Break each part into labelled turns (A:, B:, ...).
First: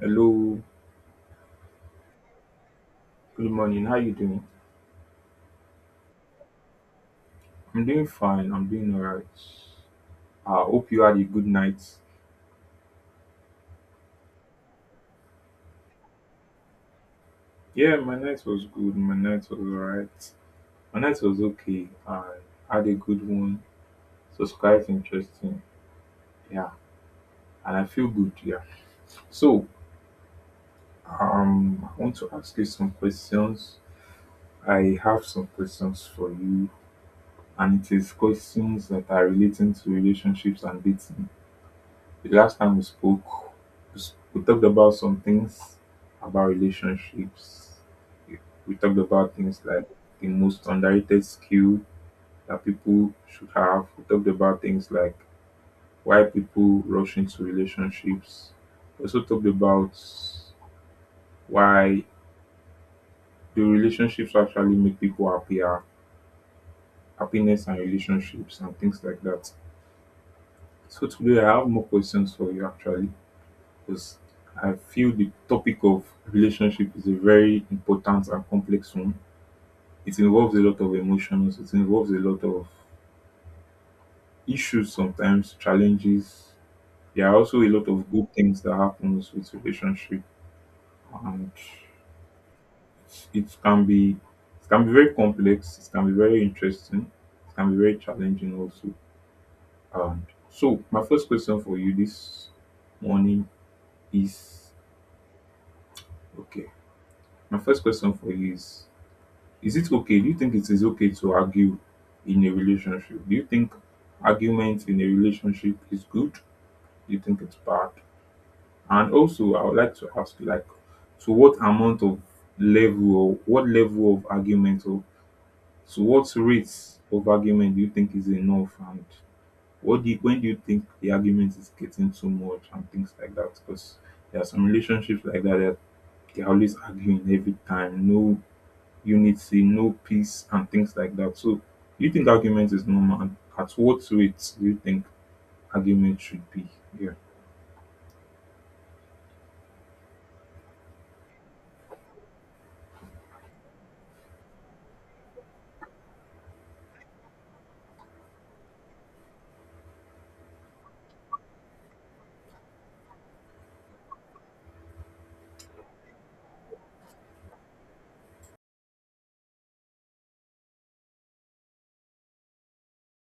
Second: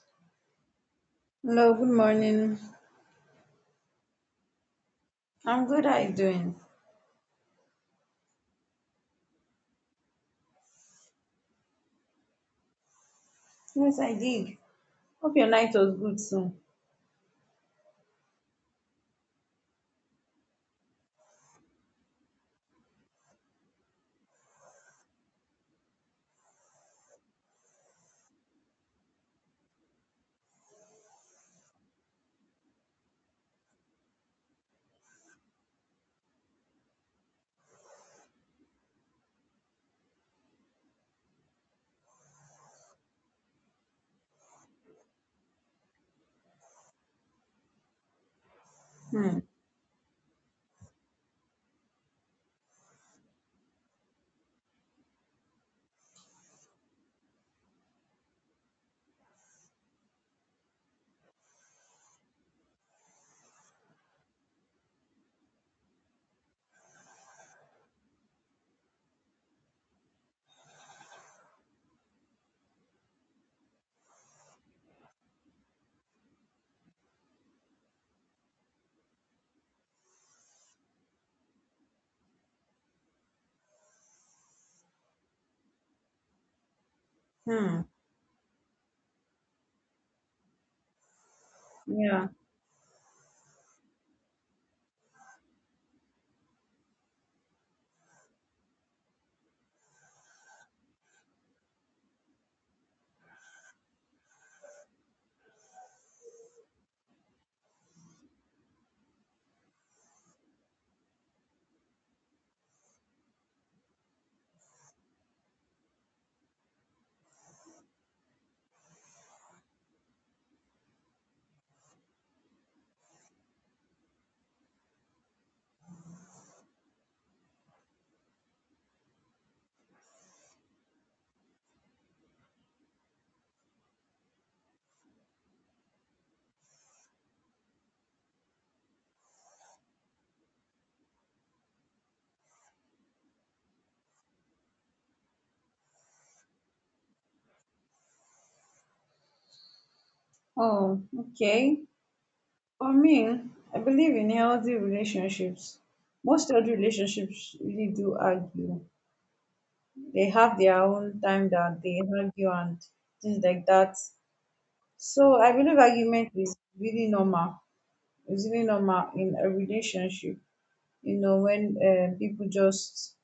A: Hello,
B: Hello, good morning.
A: good morning. How you doing?
B: I'm good. How you doing?
A: I'm doing fine. I'm doing all right. I hope you had a good night.
B: Yes, I did. Hope your night was good too.
A: Yeah, my night was good. My night was all right. My night was okay. I had a good one. So it's quite interesting. Yeah, and I feel good. Yeah. So I want to ask you some questions. I have some questions for you, and it is questions that are relating to relationships and dating. The last time we spoke, we talked about some things about relationships. We talked about
B: Hmm.
A: things like the most underrated skill that people should have. We talked about things like why people rush into relationships. We also talked about why do relationships actually make people happier, happiness and relationships and things like that. So today I have more questions for you actually, because I feel the topic of relationship is a very important and complex one. It involves a lot of emotions, it involves a lot of issues sometimes, challenges. There are also a
B: Hmm.
A: lot of good things that happens with relationship and
B: Yeah.
A: it can be very complex, it can be very interesting, it can be very challenging also. And so my first question for you this morning is okay. My first question for you is it okay? Do you think it is okay to argue in a relationship? Do you think argument in a relationship is good? Do you think it's bad? And also, I would like to ask, like, to what amount of level or what level of argument or to what rates of argument do you think is enough? And what do you, when do you think the argument is getting too much and things like that? Because there are some relationships like that that they're always arguing every time. No unity, no peace and things like that. So do you think argument is normal and at what rate do you think argument should be, yeah?
B: Oh, okay. For me, I believe in healthy relationships. Most healthy relationships really do argue. They have their own time that they argue and things like that. So I believe argument is really normal. It's really normal in a relationship. You know, when people just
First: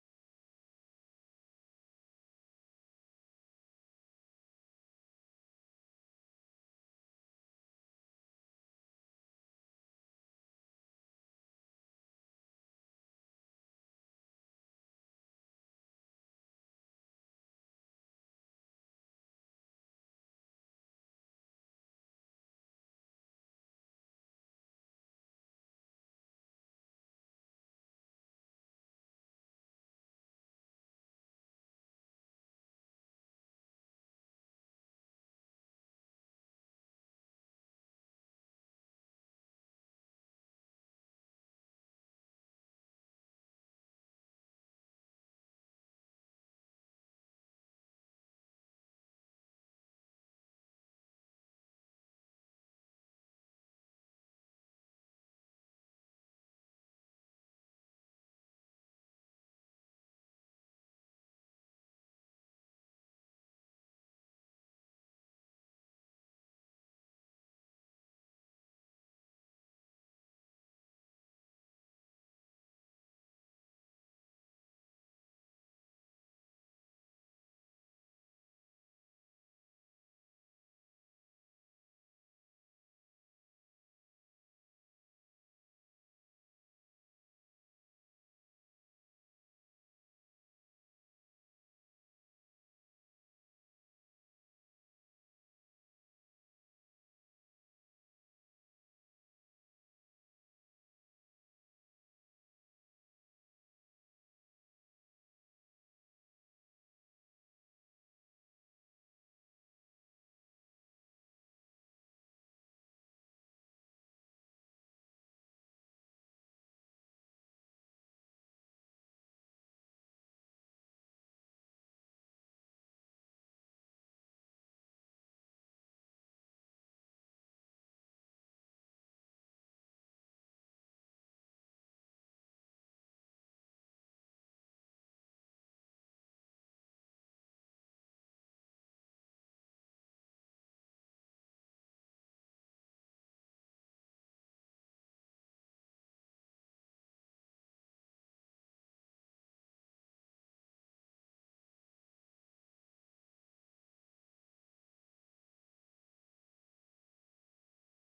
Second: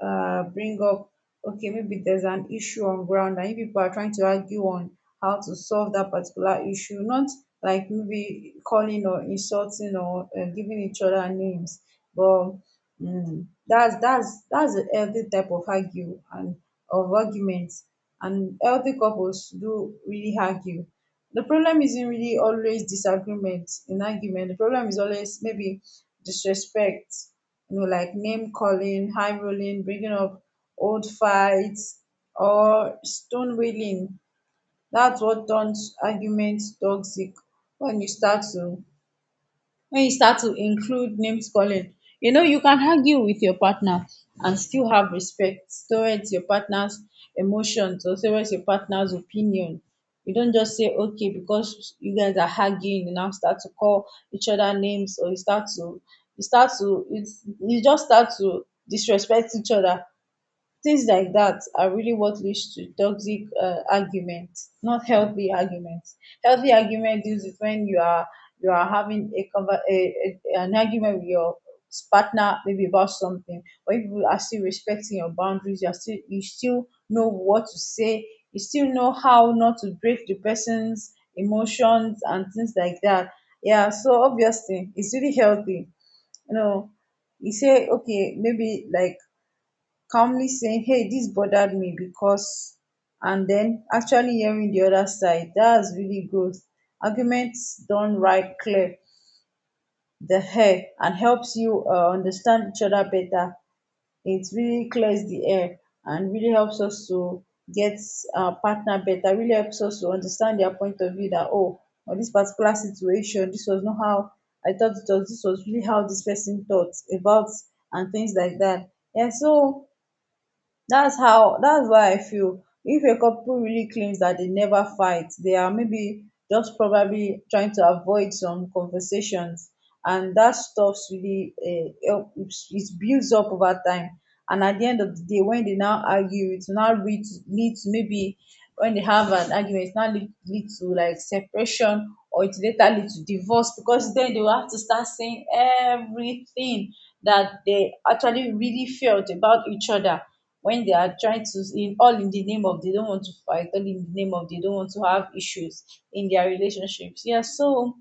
B: bring up, okay, maybe there's an issue on ground and you people are trying to argue on how to solve that particular issue, not like maybe calling or insulting or giving each other names, but that's a healthy type of argue and of arguments. And healthy couples do really argue. The problem isn't really always disagreement in argument. The problem is always maybe disrespect, like name calling, high rolling, bringing up old fights, or stone wailing. That's what turns arguments toxic when you start to include name calling. You know, you can argue with your partner and still have respect towards your partner's emotions or towards your partner's opinion. You don't just say okay because you guys are arguing you now start to call each other names, or you start to you start to you, you just start to disrespect each other. Things like that are really what leads to toxic arguments, not healthy arguments. Healthy argument is when you are having a, conver- a an argument with your partner maybe about something, but if you are still respecting your boundaries, you still know what to say, you still know how not to break the person's emotions and things like that. Yeah, so obviously it's really healthy. You know, you say okay, maybe like calmly saying, hey, this bothered me because, and then actually hearing the other side, that's really growth. Arguments done right clear the air and helps you understand each other better. It really clears the air and really helps us to get our partner better, really helps us to understand their point of view, that, oh, on this particular situation this was not how I thought it was, this was really how this person thought about, and things like that. Yeah, so that's why I feel if a couple really claims that they never fight, they are maybe just probably trying to avoid some conversations, and that stuffs really help, it builds up over time, and at the end of the day when they now argue it will now lead to, maybe when they have an argument it now lead to like separation, or it later lead to divorce, because then they will have to start saying everything that they actually really felt about each other, when they are trying to, in all in the name of they don't want to fight, all in the name of they don't want to have issues in their relationships. Yeah, so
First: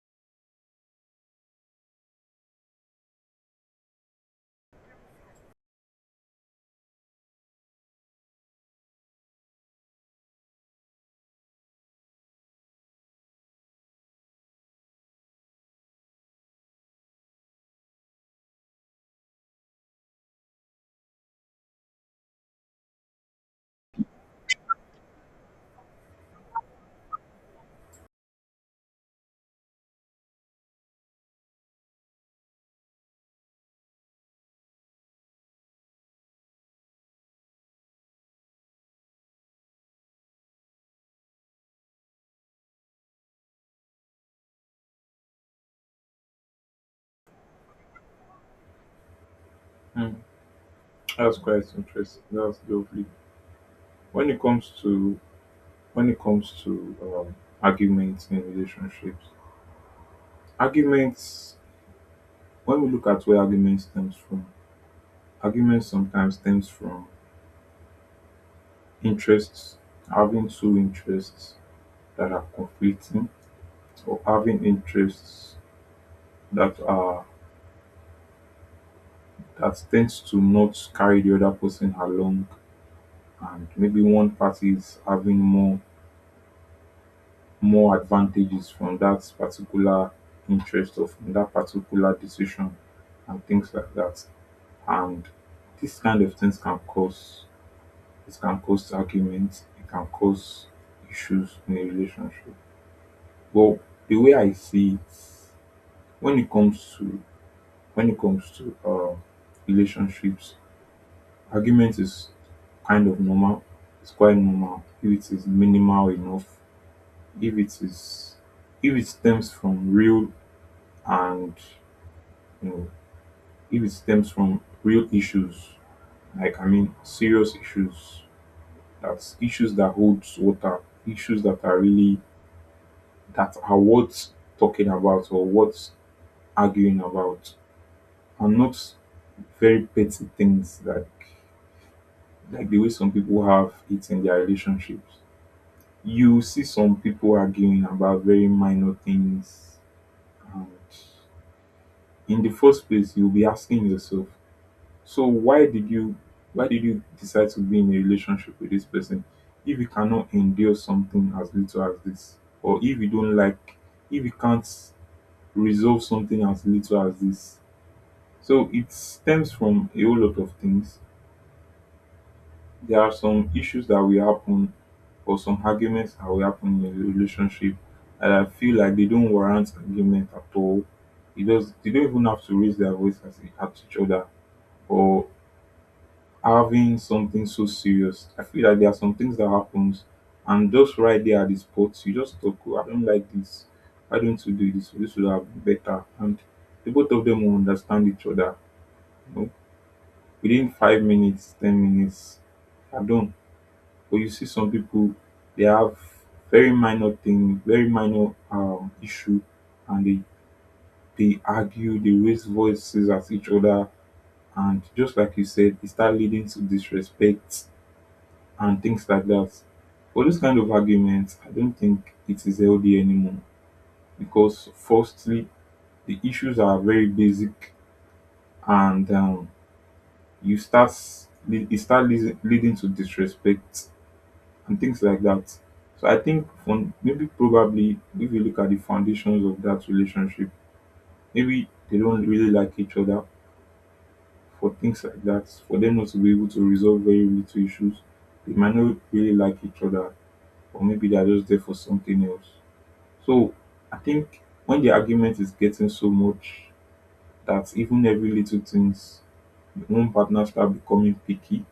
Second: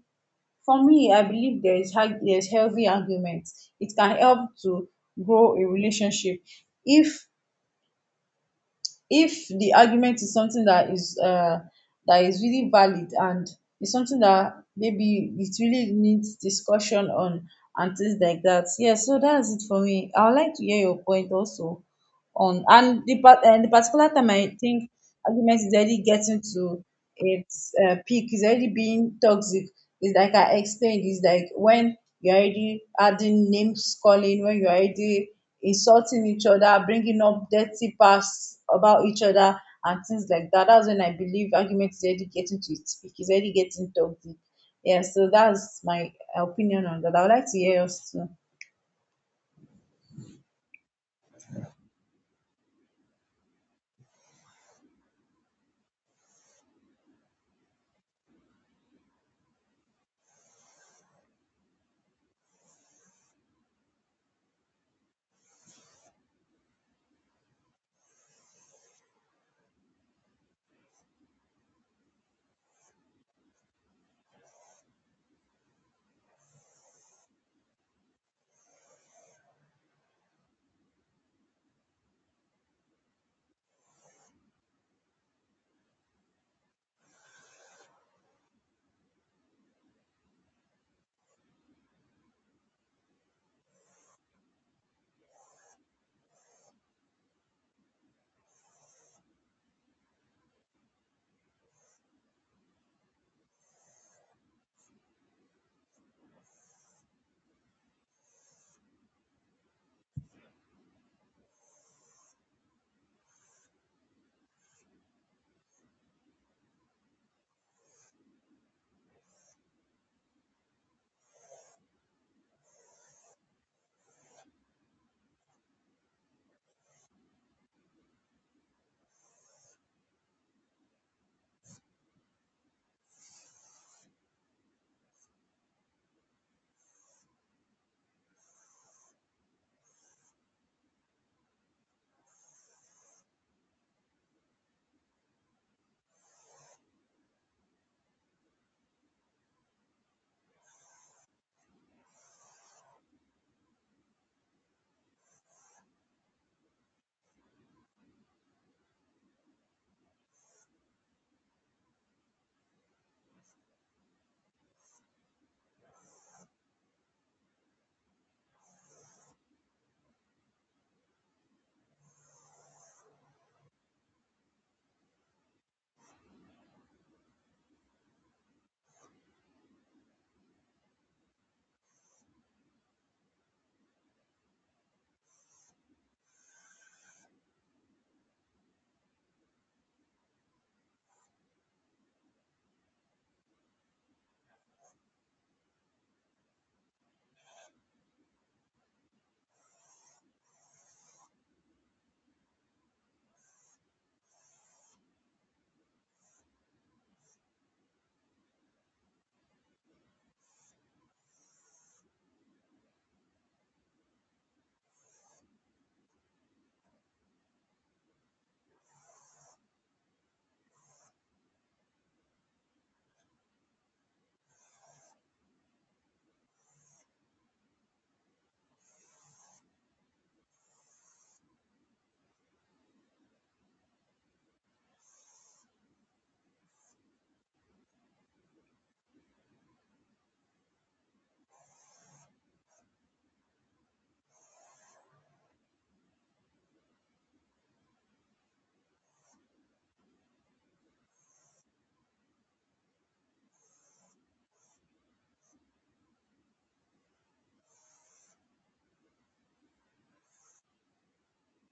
B: for me, I believe there's healthy arguments. It can help to grow a relationship if the argument is something that is really valid, and it's something that maybe it really needs discussion on and things like that. Yeah, so that's it for me. I would like to hear your point also on and the particular time. I think argument is already getting to its peak, is already being toxic. It's like I explained. It's like when you're already adding names calling, when you're already insulting each other, bringing up dirty past about each other, and things like that, that's when I believe argument is already getting to its peak. It's already getting toxic. Yeah, so that's my opinion on that. I would like to hear yours too.
A: Hmm, that's quite interesting, that's lovely. When it comes to when it comes to arguments in relationships, arguments, when we look at where argument stems from, argument sometimes stems from interests, having two interests that are conflicting, or having interests that are, that tends to not carry the other person along, and maybe one party is having more more advantages from that particular interest of that particular decision and things like that. And this kind of things can cause, it can cause arguments, it can cause issues in a relationship. But the way I see it, when it comes to when it comes to relationships, argument is kind of normal. It's quite normal if it is minimal enough, if it is, if it stems from real and, you know, if it stems from real issues, like I mean serious issues, that's issues that holds water, issues that are really, that are worth talking about or worth arguing about, and not very petty things like the way some people have it in their relationships. You see some people arguing about very minor things, and in the first place you'll be asking yourself, so why did you, why did you decide to be in a relationship with this person if you cannot endure something as little as this, or if you don't like, if you can't resolve something as little as this. So it stems from a whole lot of things. There are some issues that will happen, or some arguments that will happen in a relationship, and I feel like they don't warrant argument at all. It does, they don't even have to raise their voice at each other or having something so serious. I feel like there are some things that happens, and just right there at the spot, you just talk, oh, I don't like this. Why don't you do this? This would have been better. And the both of them will understand each other. You know, within 5 minutes, 10 minutes, are done. But you see some people, they have very minor thing, very minor issue, and they argue, they raise voices at each other, and just like you said, it start leading to disrespect and things like that. But this kind of argument, I don't think it is healthy anymore because firstly, the issues are very basic, and you start, it start leading to disrespect and things like that. So I think from, maybe probably if you look at the foundations of that relationship, maybe they don't really like each other for things like that. For them not to be able to resolve very little issues, they might not really like each other, or maybe they are just there for something else. So I think when the argument is getting so much that even every little things, one partner start becoming picky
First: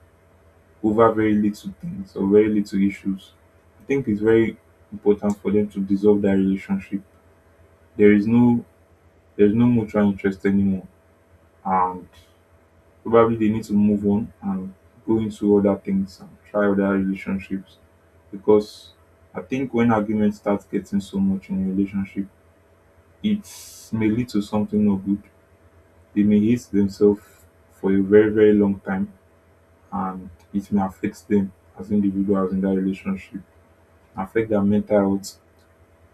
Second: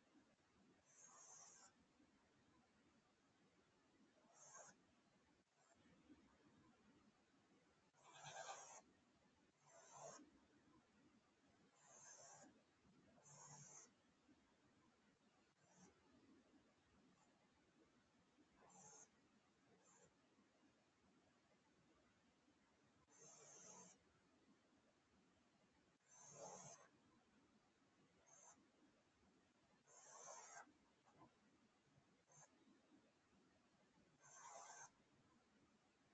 A: over very little things or very little issues, I think it's very important for them to dissolve that relationship. There is no, there's no mutual interest anymore. And probably they need to move on and go into other things and try other relationships. Because I think when argument starts getting so much in a relationship, it may lead to something not good. They may hate themselves for a very, very long time, and it may affect them as individuals in that relationship, affect their mental health,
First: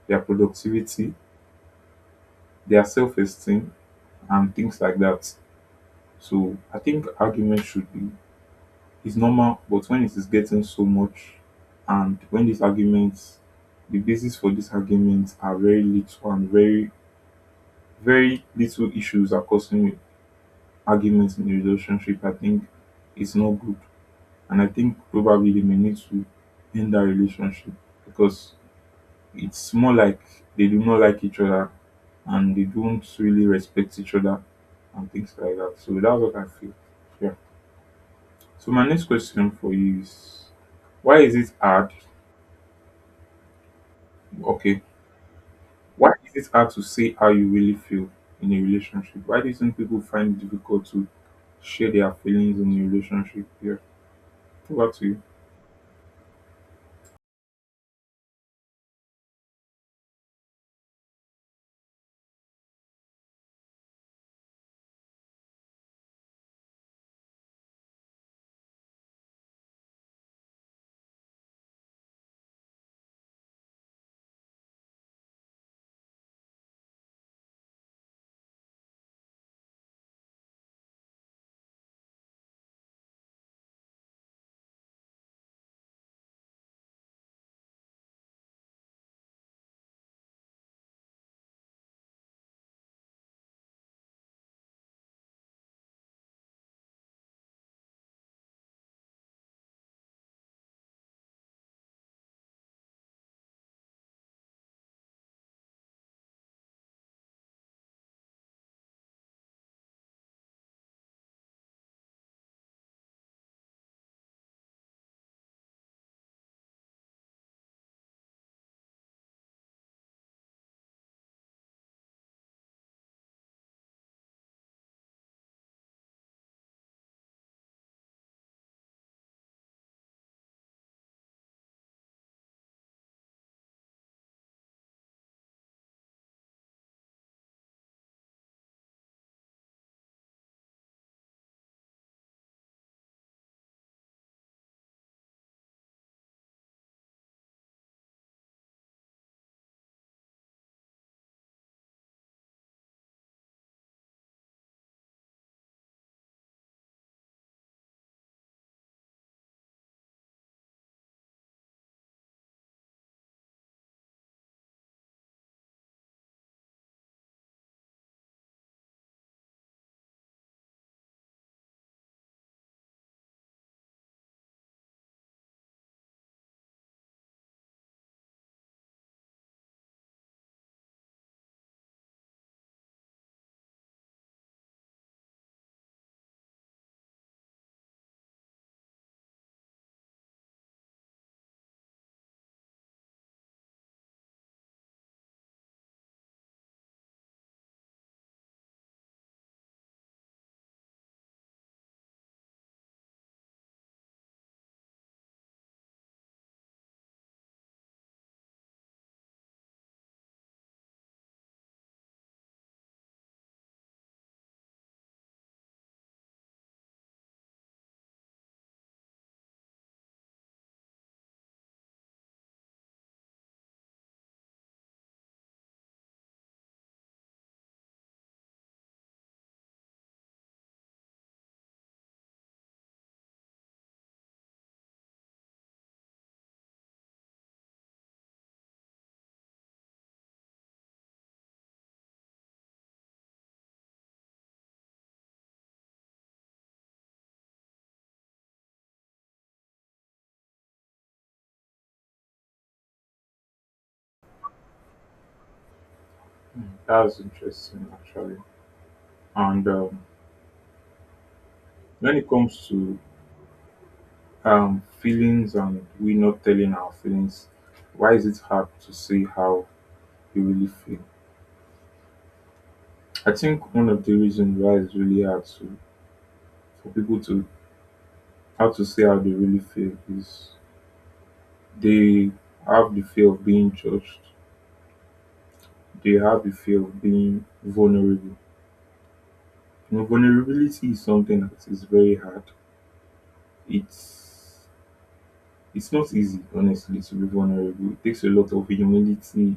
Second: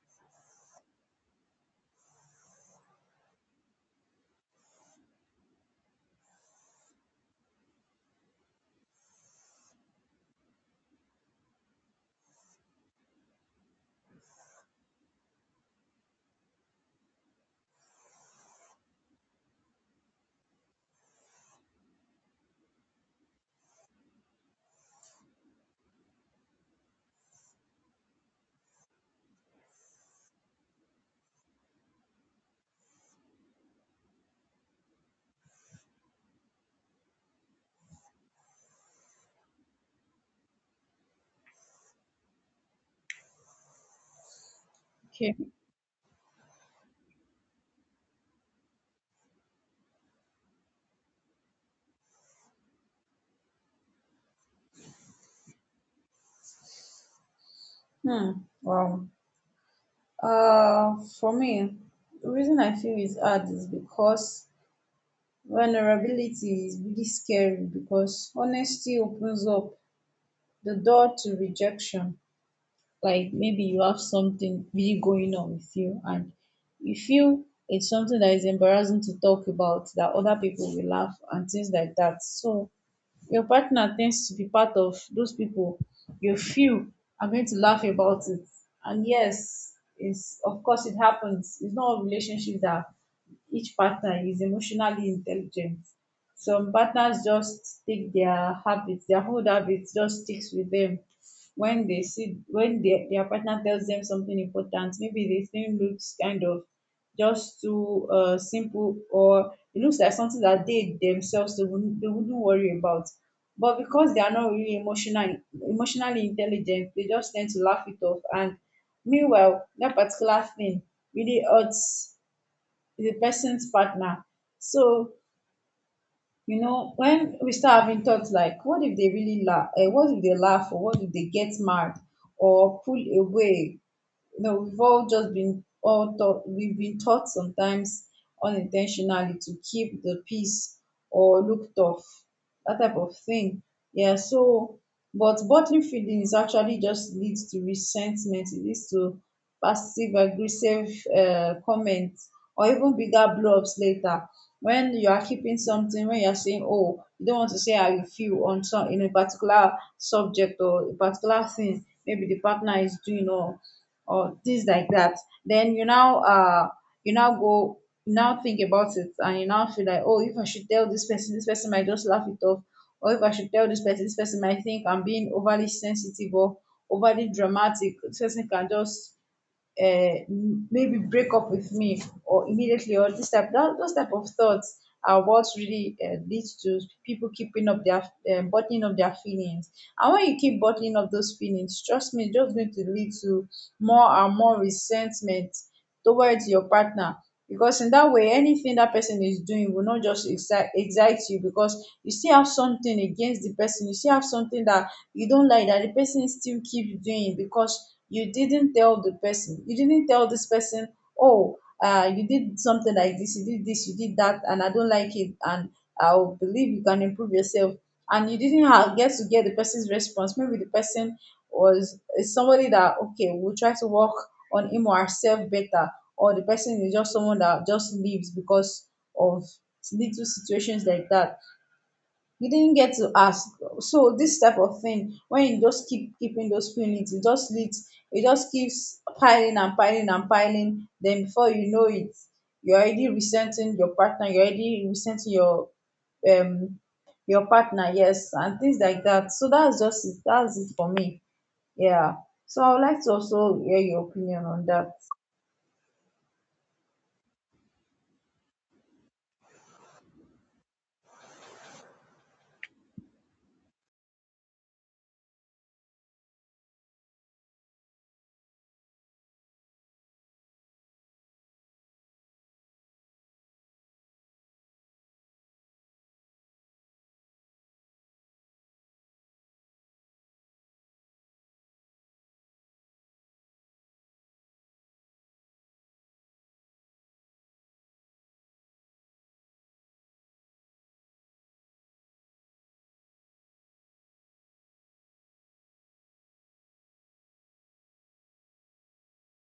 A: their productivity, their self-esteem and things like that. So I think argument should be, it's normal, but when it is getting so much, and when these arguments, the basis for these arguments are very little, and very very little issues are causing arguments in a relationship, I think it's not good. And I think probably they may need to end that relationship, because it's more like they do not like each other and they don't really respect each other and things like that. So that's what I feel. Yeah. So my next question for you is, why is it hard? Okay.
B: Okay.
A: Why is it hard to say how you really feel in a relationship? Why do you think people find it difficult to share their feelings in a relationship? Yeah. Over to you.
B: Hmm. Wow. For me, the reason I feel it's hard is because vulnerability is really scary, because honesty opens up the door to rejection. Like, maybe you have something really going on with you and you feel it's something that is embarrassing to talk about, that other people will laugh and things like that. So your partner tends to be part of those people you feel are going to laugh about it. And yes, it's, of course it happens. It's not all relationships that each partner is emotionally intelligent. Some partners just take their habits, their old habits just sticks with them. When they see when their partner tells them something important, maybe the thing looks kind of just too simple, or it looks like something that they themselves they wouldn't worry about, but because they are not really emotionally intelligent, they just tend to laugh it off, and meanwhile that particular thing really hurts the person's partner. So, you know, when we start having thoughts like, what if they really laugh? What if they laugh? Or what if they get mad or pull away? You know, we've been taught sometimes unintentionally to keep the peace or look tough, that type of thing. Yeah, so, but bottling feelings actually just leads to resentment, it leads to passive aggressive comments, or even bigger blow ups later. When you are keeping something, when you are saying, oh, you don't want to say how you feel on some in a particular subject or a particular thing maybe the partner is doing, or things like that, then you now go you now think about it, and you now feel like, oh, if I should tell this person might just laugh it off, or if I should tell this person might think I'm being overly sensitive or overly dramatic, this person can just uh, maybe break up with me or immediately, or those type of thoughts are what really leads to people keeping up their bottling up their feelings. And when you keep bottling up those feelings, trust me, it's just going to lead to more and more resentment towards your partner, because in that way anything that person is doing will not just excite you, because you still have something against the person, you still have something that you don't like that the person still keeps doing, because you didn't tell the person, you didn't tell this person, oh, you did something like this, you did this, you did that, and I don't like it, and I will believe you can improve yourself. And you didn't get to get the person's response. Maybe the person was is somebody that, okay, we'll try to work on him or herself better, or the person is just someone that just leaves because of little situations like that. You didn't get to ask. So this type of thing, when you just keeping those feelings, it just keeps piling and piling and piling. Then before you know it, you're already resenting your partner, you're already resenting um your partner, yes, and things like that. So that's just it, that's it for me. Yeah, so I would like to also hear your opinion on that.
A: That's interesting actually. And when it comes to feelings and we not telling our feelings, why is it hard to say how you really feel? I think one of the reasons why it's really hard to, for people to, how to say how they really feel is, they have the fear of being judged. They have the fear of being vulnerable. You know, vulnerability is something that is very hard. It's it's not easy, honestly, to be vulnerable. It takes a lot of humility.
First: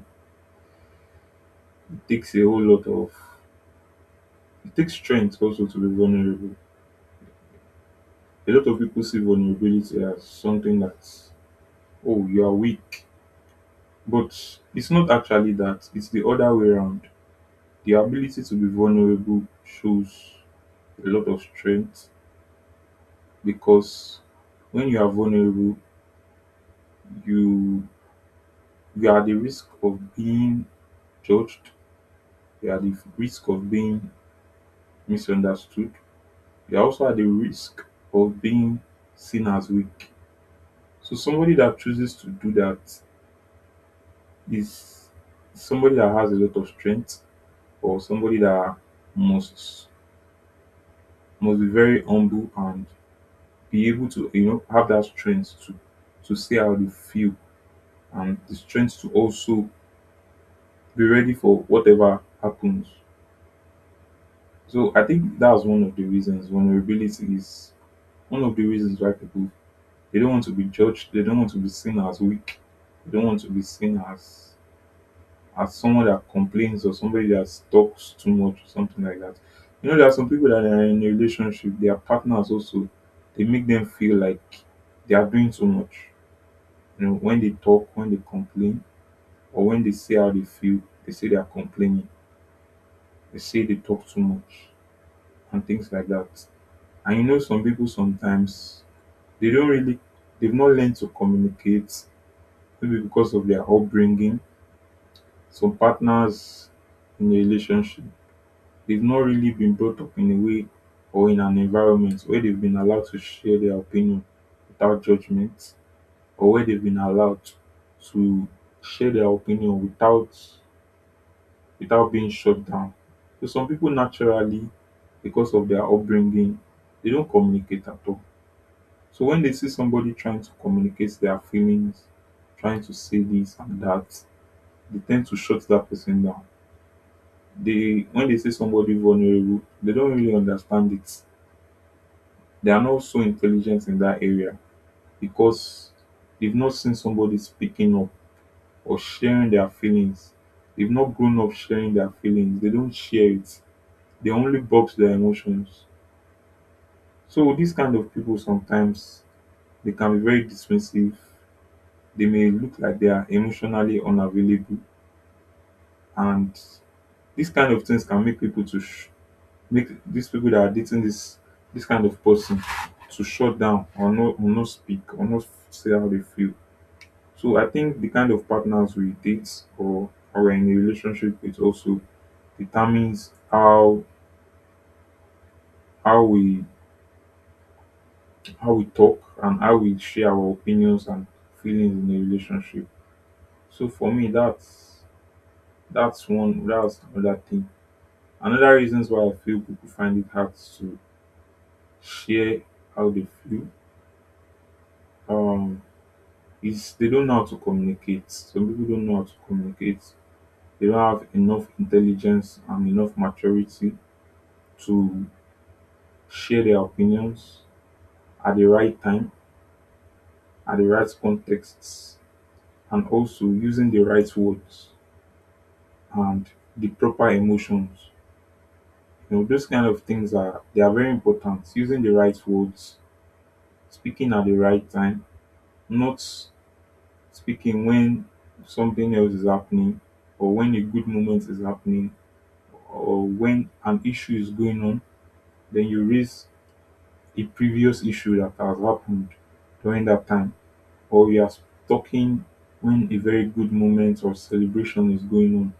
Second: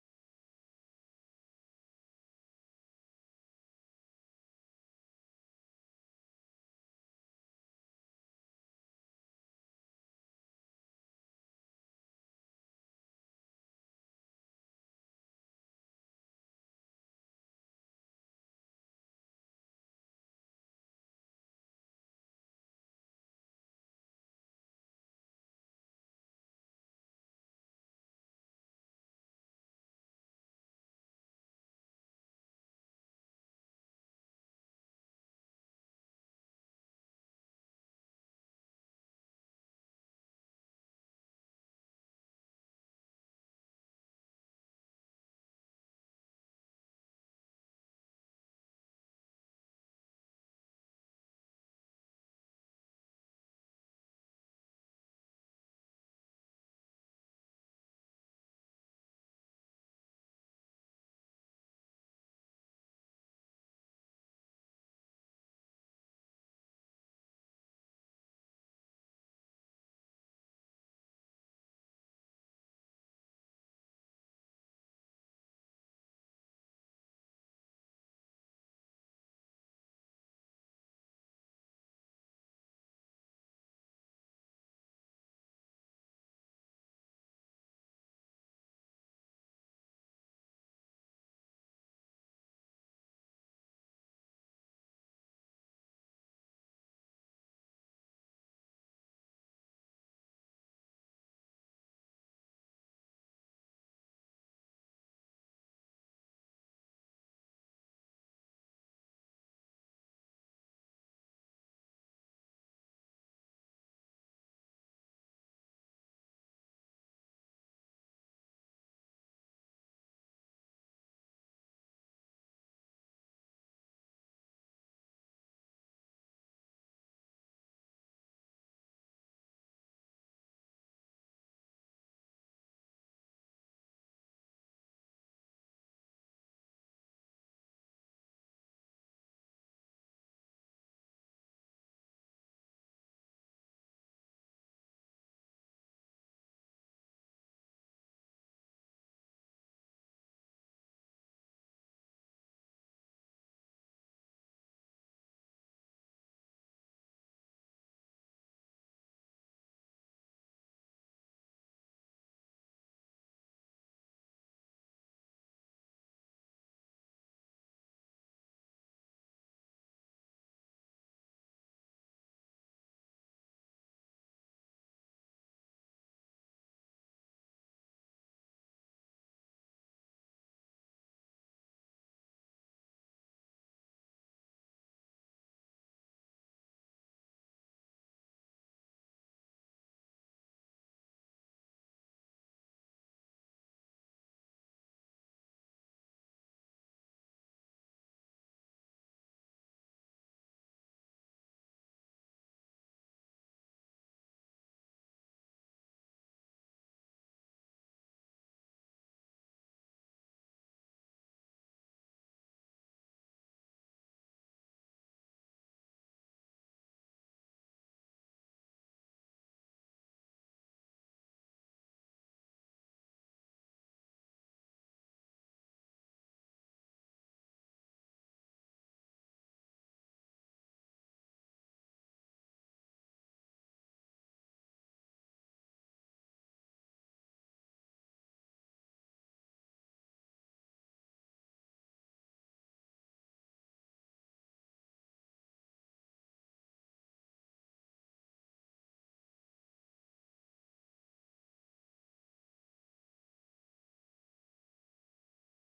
A: It takes a whole lot of, it takes strength also to be vulnerable. A lot of people see vulnerability as something that's, oh, you are weak. But it's not actually that, it's the other way around. The ability to be vulnerable shows a lot of strength, because when you are vulnerable, you you are at the risk of being judged, you are at the risk of being misunderstood, you are also at the risk of being seen as weak. So somebody that chooses to do that is somebody that has a lot of strength, or somebody that must must be very humble and be able to, you know, have that strength to see how they feel, and the strength to also be ready for whatever happens. So I think that's one of the reasons vulnerability is, one of the reasons why people, they don't want to be judged, they don't want to be seen as weak, they don't want to be seen as someone that complains or somebody that talks too much or something like that. You know, there are some people that are in a relationship, their partners also, they make them feel like they are doing too much. You know, when they talk, when they complain, or when they say how they feel, they say they are complaining, they say they talk too much, and things like that. And you know, some people sometimes they don't really, they've not learned to communicate, maybe because of their upbringing. Some partners in a relationship, they've not really been brought up in a way or in an environment where they've been allowed to share their opinion without judgment, or where they've been allowed to share their opinion without, without being shut down. So some people naturally, because of their upbringing, they don't communicate at all. So when they see somebody trying to communicate their feelings, trying to say this and that, they tend to shut that person down. They, when they see somebody vulnerable, they don't really understand it, they are not so intelligent in that area, because they've not seen somebody speaking up or sharing their feelings. They've not grown up sharing their feelings. They don't share it. They only box their emotions. So these kind of people sometimes they can be very dismissive. They may look like they are emotionally unavailable, and these kind of things can make people to make these people that are dating this kind of person to shut down or not speak or not say how they feel. So I think the kind of partners we date or are in a relationship with also determines how we how we talk and how we share our opinions and feelings in a relationship. So for me, that's one that's another thing. Another reasons why I feel people find it hard to share how they feel um is they don't know how to communicate. Some people don't know how to communicate. They don't have enough intelligence and enough maturity to share their opinions at the right time, at the right contexts, and also using the right words and the proper emotions. You know, those kind of things are they are very important. Using the right words, speaking at the right time, not speaking when something else is happening or when a good moment is happening or when an issue is going on, then you raise a previous issue that has happened during that time or you are talking when a very good moment or celebration is going on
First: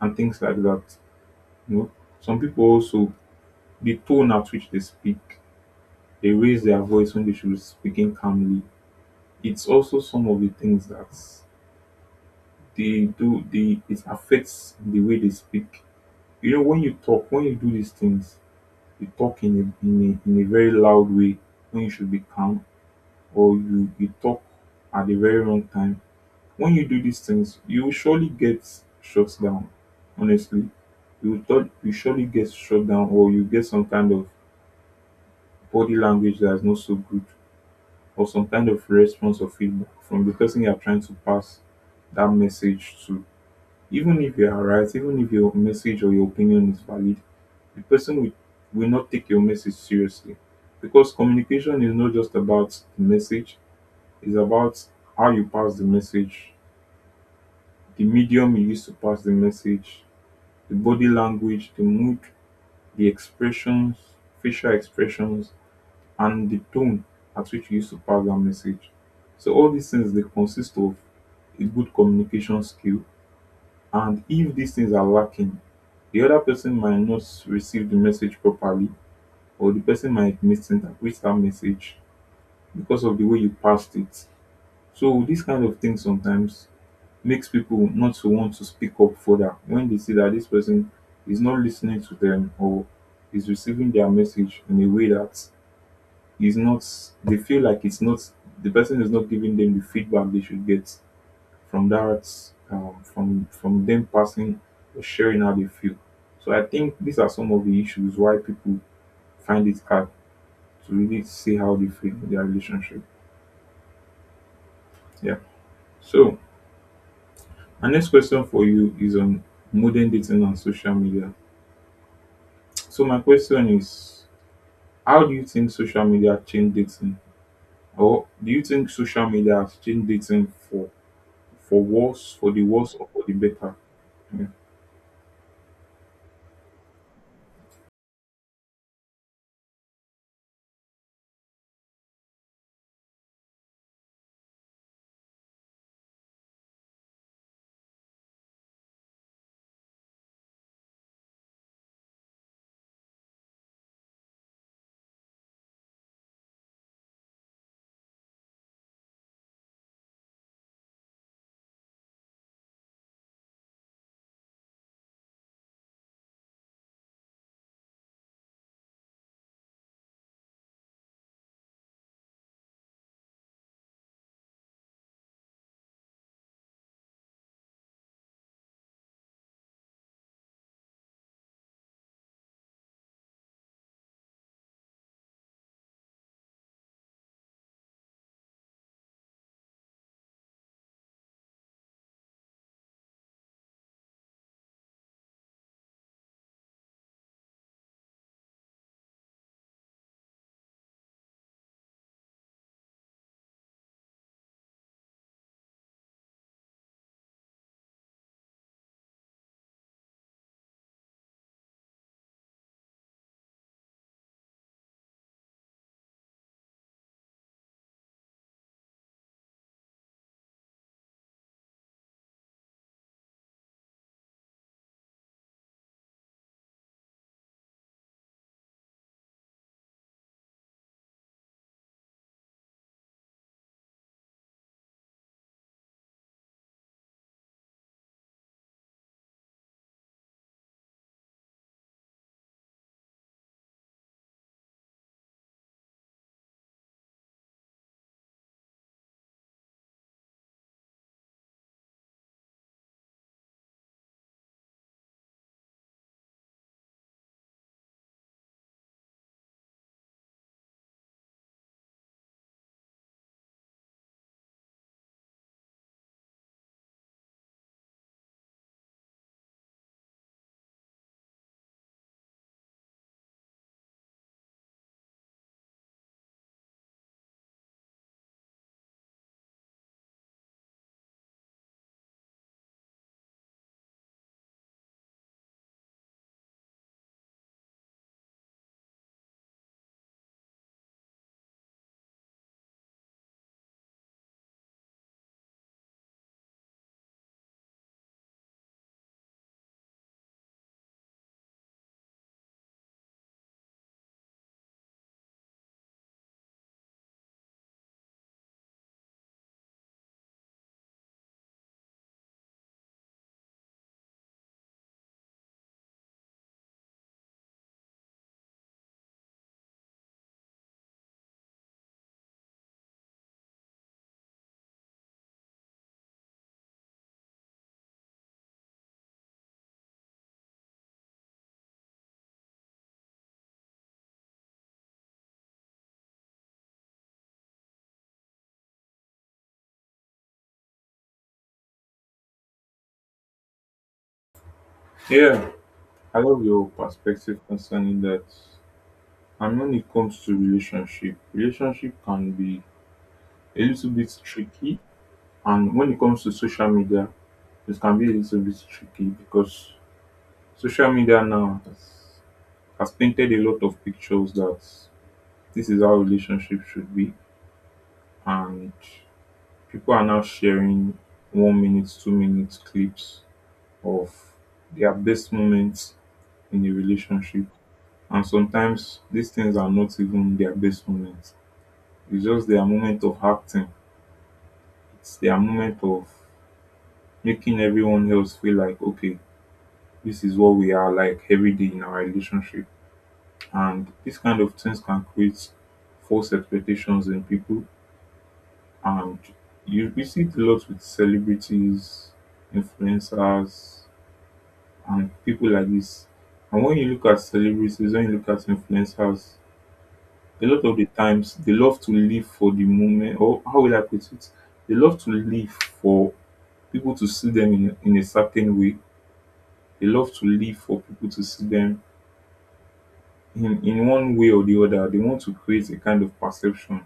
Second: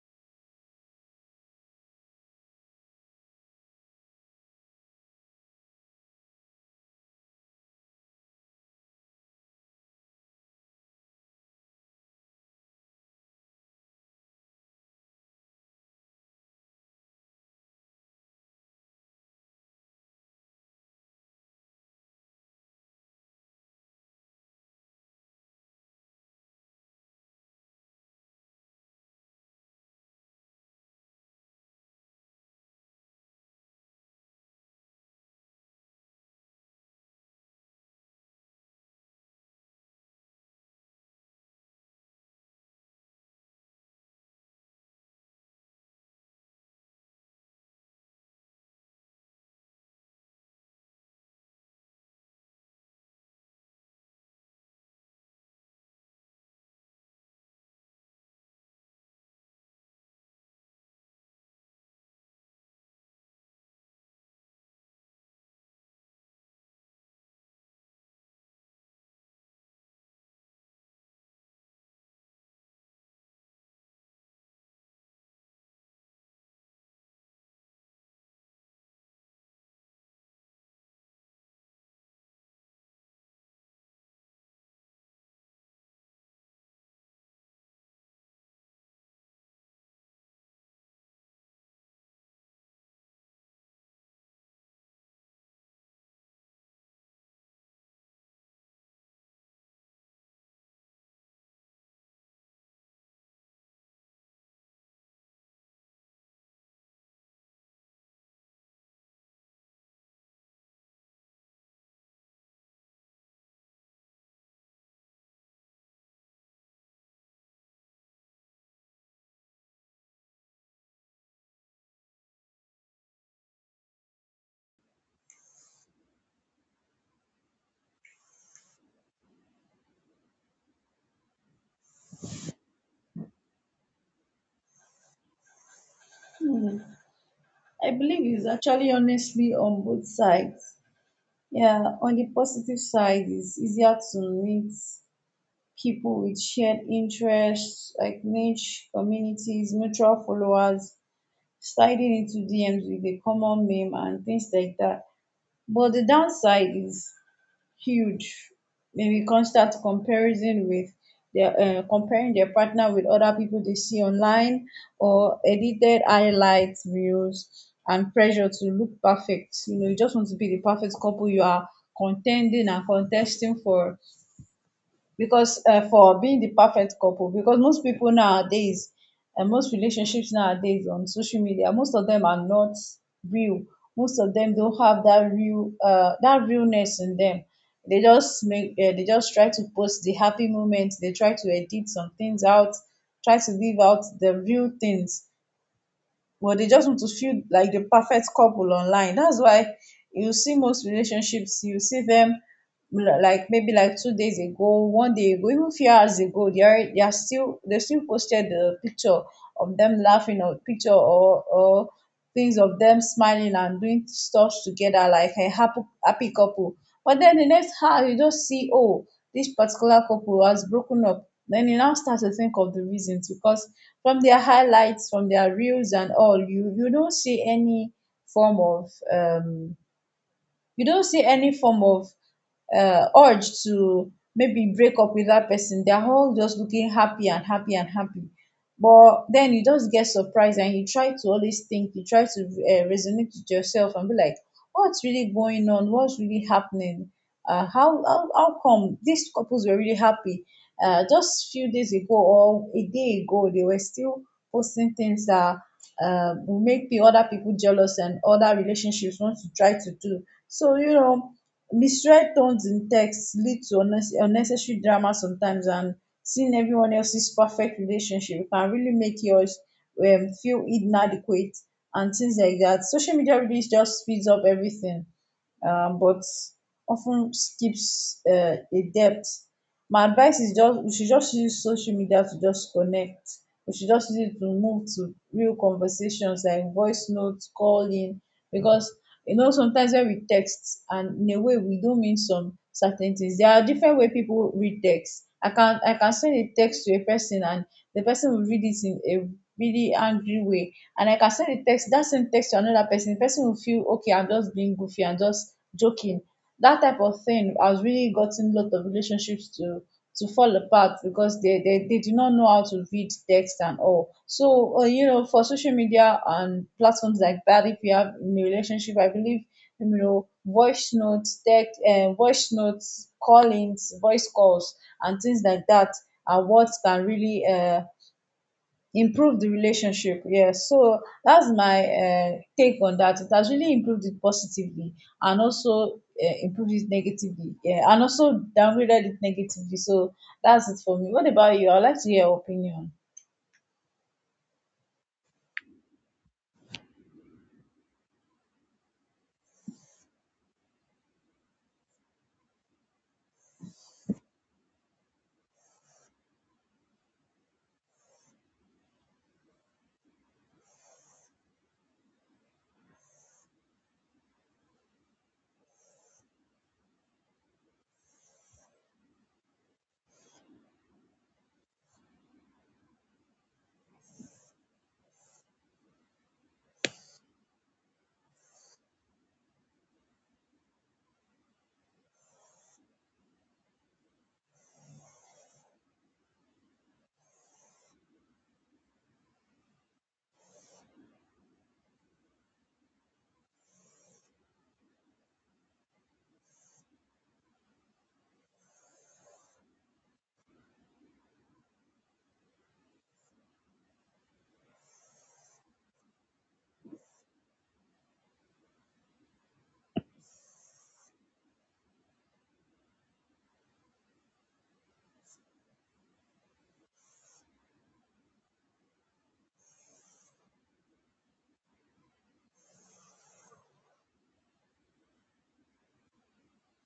A: and things like that. You know, some people also, the tone at which they speak, they raise their voice when they should be speaking calmly. It's also some of the things that they do. They it affects the way they speak. You know, when you talk, when you do these things, you talk in a very loud way when you should be calm, or you talk at the very wrong time. When you do these things, you will surely get shut down. Honestly, you will thought you surely get shut down, or you get some kind of body language that's not so good, or some kind of response or feedback from the person you are trying to pass that message to. Even if you are right, even if your message or your opinion is valid, the person will not take your message seriously, because communication is not just about the message. It's about how you pass the message. The medium you use to pass the message, the body language, the mood, the expressions, facial expressions, and the tone at which you use to pass that message. So all these things, they consist of a good communication skill. And if these things are lacking, the other person might not receive the message properly, or the person might misinterpret that message because of the way you passed it. So these kind of things sometimes makes people not to want to speak up further when they see that this person is not listening to them or is receiving their message in a way that is not, they feel like it's not, the person is not giving them the feedback they should get from that, from them passing or sharing how they feel. So I think these are some of the issues why people find it hard to really see how they feel in their relationship. Yeah. So our next question for you is on modern dating and social media. So my question is, how do you think social media changed dating? Or do you think social media has changed dating for worse, for the worse, or for the better? Yeah.
B: I believe it's actually honestly on both sides. Yeah, on the positive side, it's easier to meet people with shared interests like niche communities, mutual followers, sliding into DMs with a common meme and things like that. But the downside is huge. Maybe constant comparison with their comparing their partner with other people they see online, or edited highlights reels and pressure to look perfect. You know, you just want to be the perfect couple, you are contending and contesting for, because for being the perfect couple, because most people nowadays and most relationships nowadays on social media, most of them are not real, most of them don't have that real that realness in them. They just try to post the happy moments. They try to edit some things out, try to leave out the real things, but they just want to feel like the perfect couple online. That's why you see most relationships, you see them like, maybe like, 2 days ago, one day ago, even few hours ago, they still posted the picture of them laughing, or picture or things of them smiling and doing stuff together like a happy happy couple. But then the next hour you just see, oh, this particular couple has broken up. Then you now start to think of the reasons, because from their highlights, from their reels and all, you don't see any form of um, form of urge to maybe break up with that person. They're all just looking happy and happy and happy. But then you just get surprised and you try to resonate with yourself and be like, what's really going on? What's really happening? How come these couples were really happy? Just few days ago or a day ago, they were still posting things that will make the other people jealous and other relationships want to try to do. So, you know, misread tones in texts lead to unnecessary drama sometimes, and seeing everyone else's perfect relationship can really make yours feel inadequate and things like that. Social media really just speeds up everything, but often skips a depth. My advice is, just, we should just use social media to just connect. We should just use it to move to real conversations like voice notes, calling, because you know sometimes when we text and in a way we do mean some certain things. There are different way people read text. I can send a text to a person and the person will read it in a really angry way, and like I can send the text, that same text, to another person, the person will feel okay, I'm just being goofy, I'm just joking. That type of thing has really gotten a lot of relationships to fall apart because they do not know how to read text and all. So, you know, for social media and platforms like that, if you have in a relationship, I believe, you know, voice notes, text, voice notes, callings, voice calls, and things like that are what can really improve the relationship. Yeah, so that's my take on that. It has really improved it positively, and also improved it negatively. Yeah, and also downgraded it negatively. So that's it for me. What about you? I'd like to hear your opinion.
A: Yeah, I love your perspective concerning that. And when it comes to relationship can be a little bit tricky. And when it comes to social media, it can be a little bit tricky because social media now has painted a lot of pictures that this is how relationship should be. And people are now sharing 1 minute, 2 minute clips of their best moments in a relationship. And sometimes these things are not even their best moments. It's just their moment of acting. It's their moment of making everyone else feel like, okay, this is what we are like every day in our relationship. And these kind of things can create false expectations in people. And we see it a lot with celebrities, influencers, and people like this. And when you look at celebrities, when you look at influencers, a lot of the times they love to live for the moment, or how will I put it? They love to live for people to see them in a certain way. They love to live for people to see them in one way or the other. They want to create a kind of perception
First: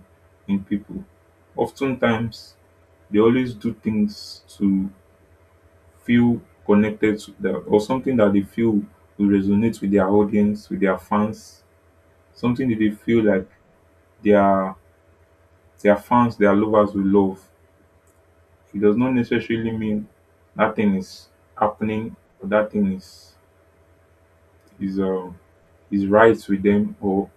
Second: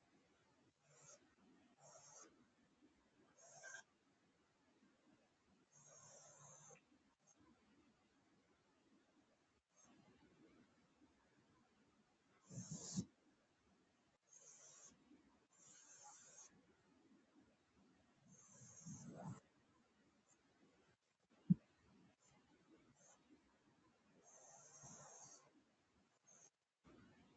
A: in people. Oftentimes, they always do things to feel connected to that, or something that they feel will resonate with their audience, with their fans. Something that they feel like their their fans, their lovers will love. It does not necessarily mean that thing is happening, or that thing is um is right with them, or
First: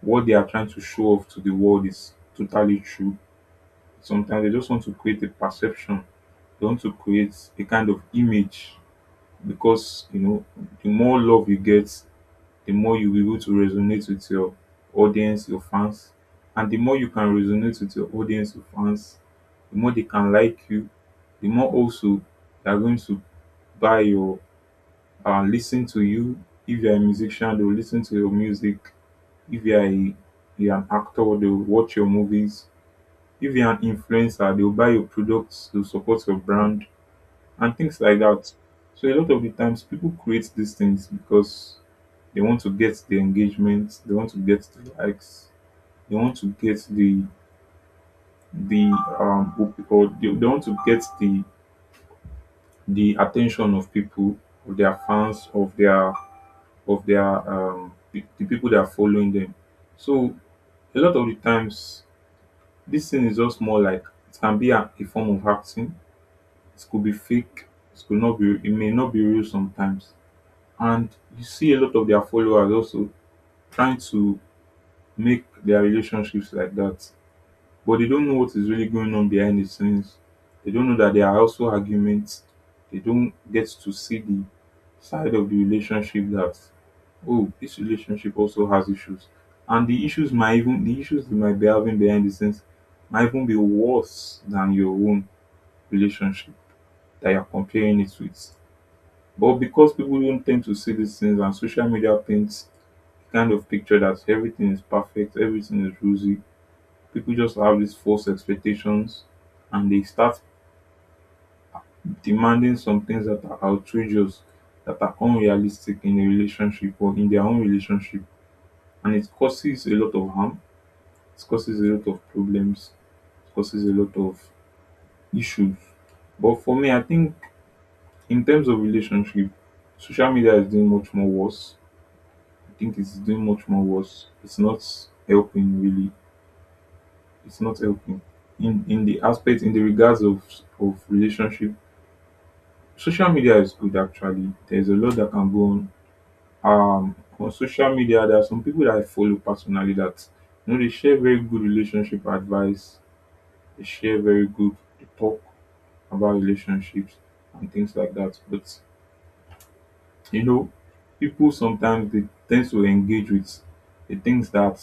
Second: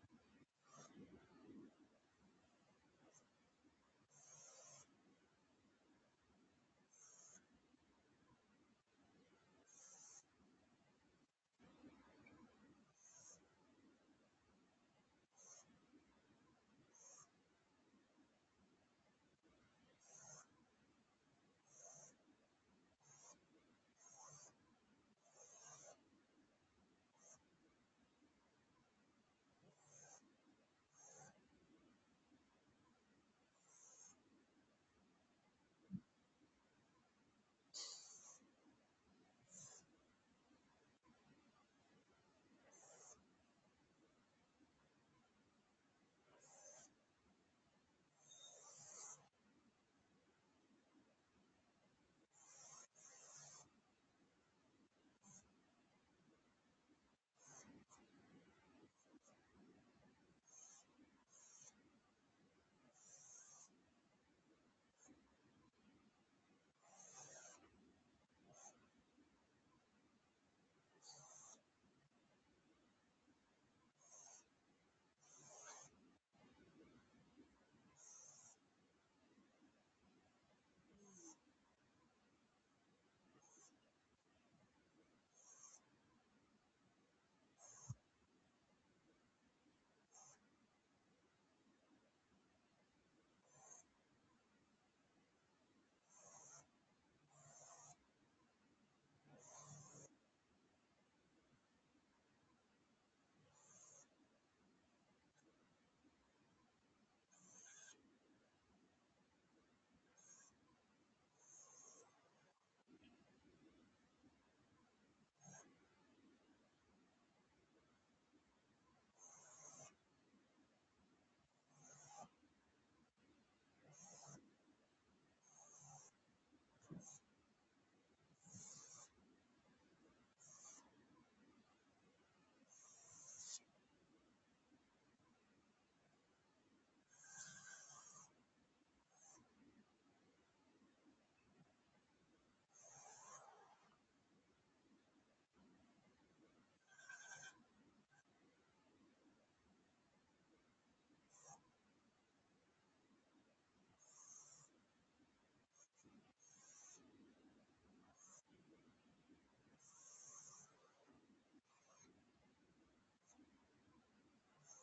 A: what they are trying to show off to the world is totally true. Sometimes they just want to create a perception. They want to create a kind of image, because you know, the more love you get, the more you'll be able to resonate with your audience, your fans. And the more you can resonate with your audience, your fans, the more they can like you, the more also they're going to buy your listen to you. If you're a musician, they'll listen to your music. If you're an actor, they'll watch your movies. If you're an influencer, they'll buy your products, they'll support your brand, and things like that. So a lot of the times people create these things because they want to get the engagement, they want to get the likes, they want to get the what we call they want to get the attention of people, of their fans, of the people that are following them. So a lot of the times, this thing is just more like, it can be a form of acting, it could be fake, it may not be real sometimes. And you see a lot of their followers also trying to make their relationships like that, but they don't know what is really going on behind the scenes. They don't know that there are also arguments. They don't get to see the side of the relationship that, oh, this relationship also has issues. And the issues they might be having behind the scenes might even be worse than your own relationship that you're comparing it with. But because people don't tend to see these things and social media paints a kind of picture that everything is perfect, everything is rosy, people just have these false expectations, and they start demanding some things that are outrageous, that are unrealistic in a relationship or in their own relationship. And it causes a lot of harm, it causes a lot of problems, it causes a lot of issues. But for me, I think in terms of relationship, social media is doing much more worse. I think it's doing much more worse. It's not helping really. It's not helping in the aspect, in the regards of relationship. Social media is good actually. There's a lot that can go on. On social media, there are some people that I follow personally that, you know, they share very good relationship advice. They share very good they talk about relationships and things like that. But you know, people sometimes they tend to engage with the things that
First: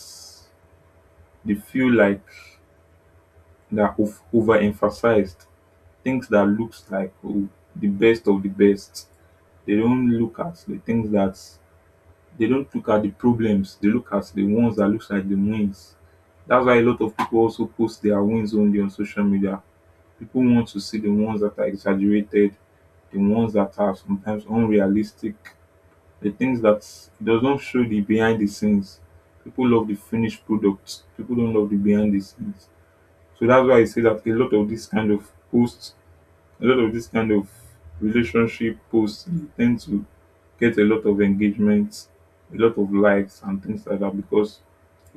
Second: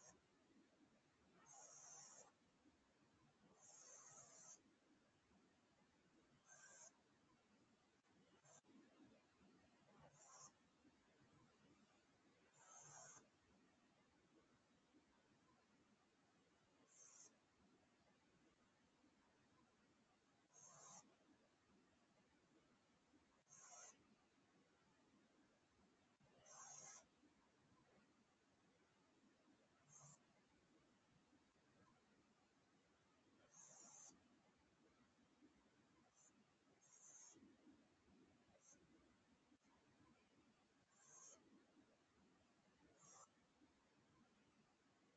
A: they feel like that overemphasized, things that looks like, oh, the best of the best. They don't look at the things that They don't look at the problems, they look at the ones that looks like the wins. That's why a lot of people also post their wins only on social media. People want to see the ones that are exaggerated, the ones that are sometimes unrealistic, the things that doesn't show the behind the scenes. People love the finished products. People don't love the behind the scenes. So that's why I say that posts a lot of this kind of relationship posts, they tend to get a lot of engagement, a lot of likes and things like that, because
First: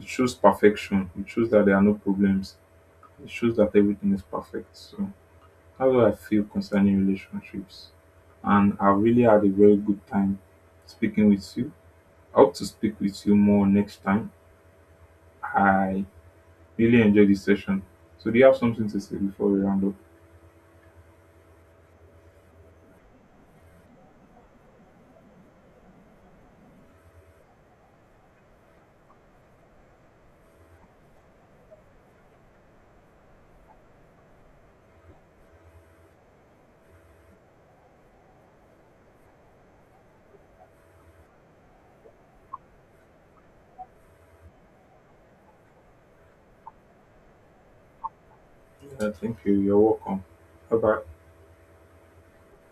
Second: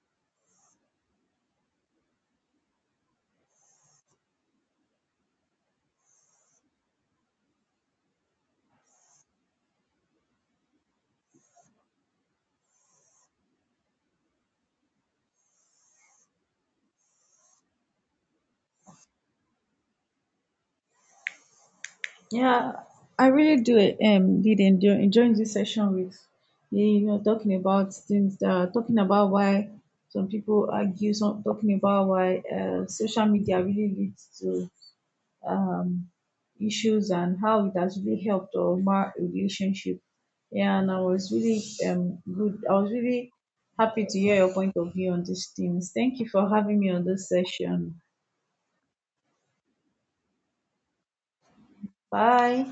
A: it shows perfection. It shows that there are no problems. It shows that everything is perfect. So that's what I feel concerning relationships. And I really had a very good time speaking with you. I hope to speak with you more next time. I really enjoyed this session. So do you have something to say before we round up?
B: Yeah, I really do did enjoy enjoying this session with you. You know, talking about things that are talking about why some people argue, some talking about why social media really leads to um, issues, and how it has really helped our relationship. Yeah, and I was really um, good. I was really happy to hear your point of view on these things. Thank you for having me on this session.
A: Yeah, thank you. You're welcome. Bye bye.
B: Bye.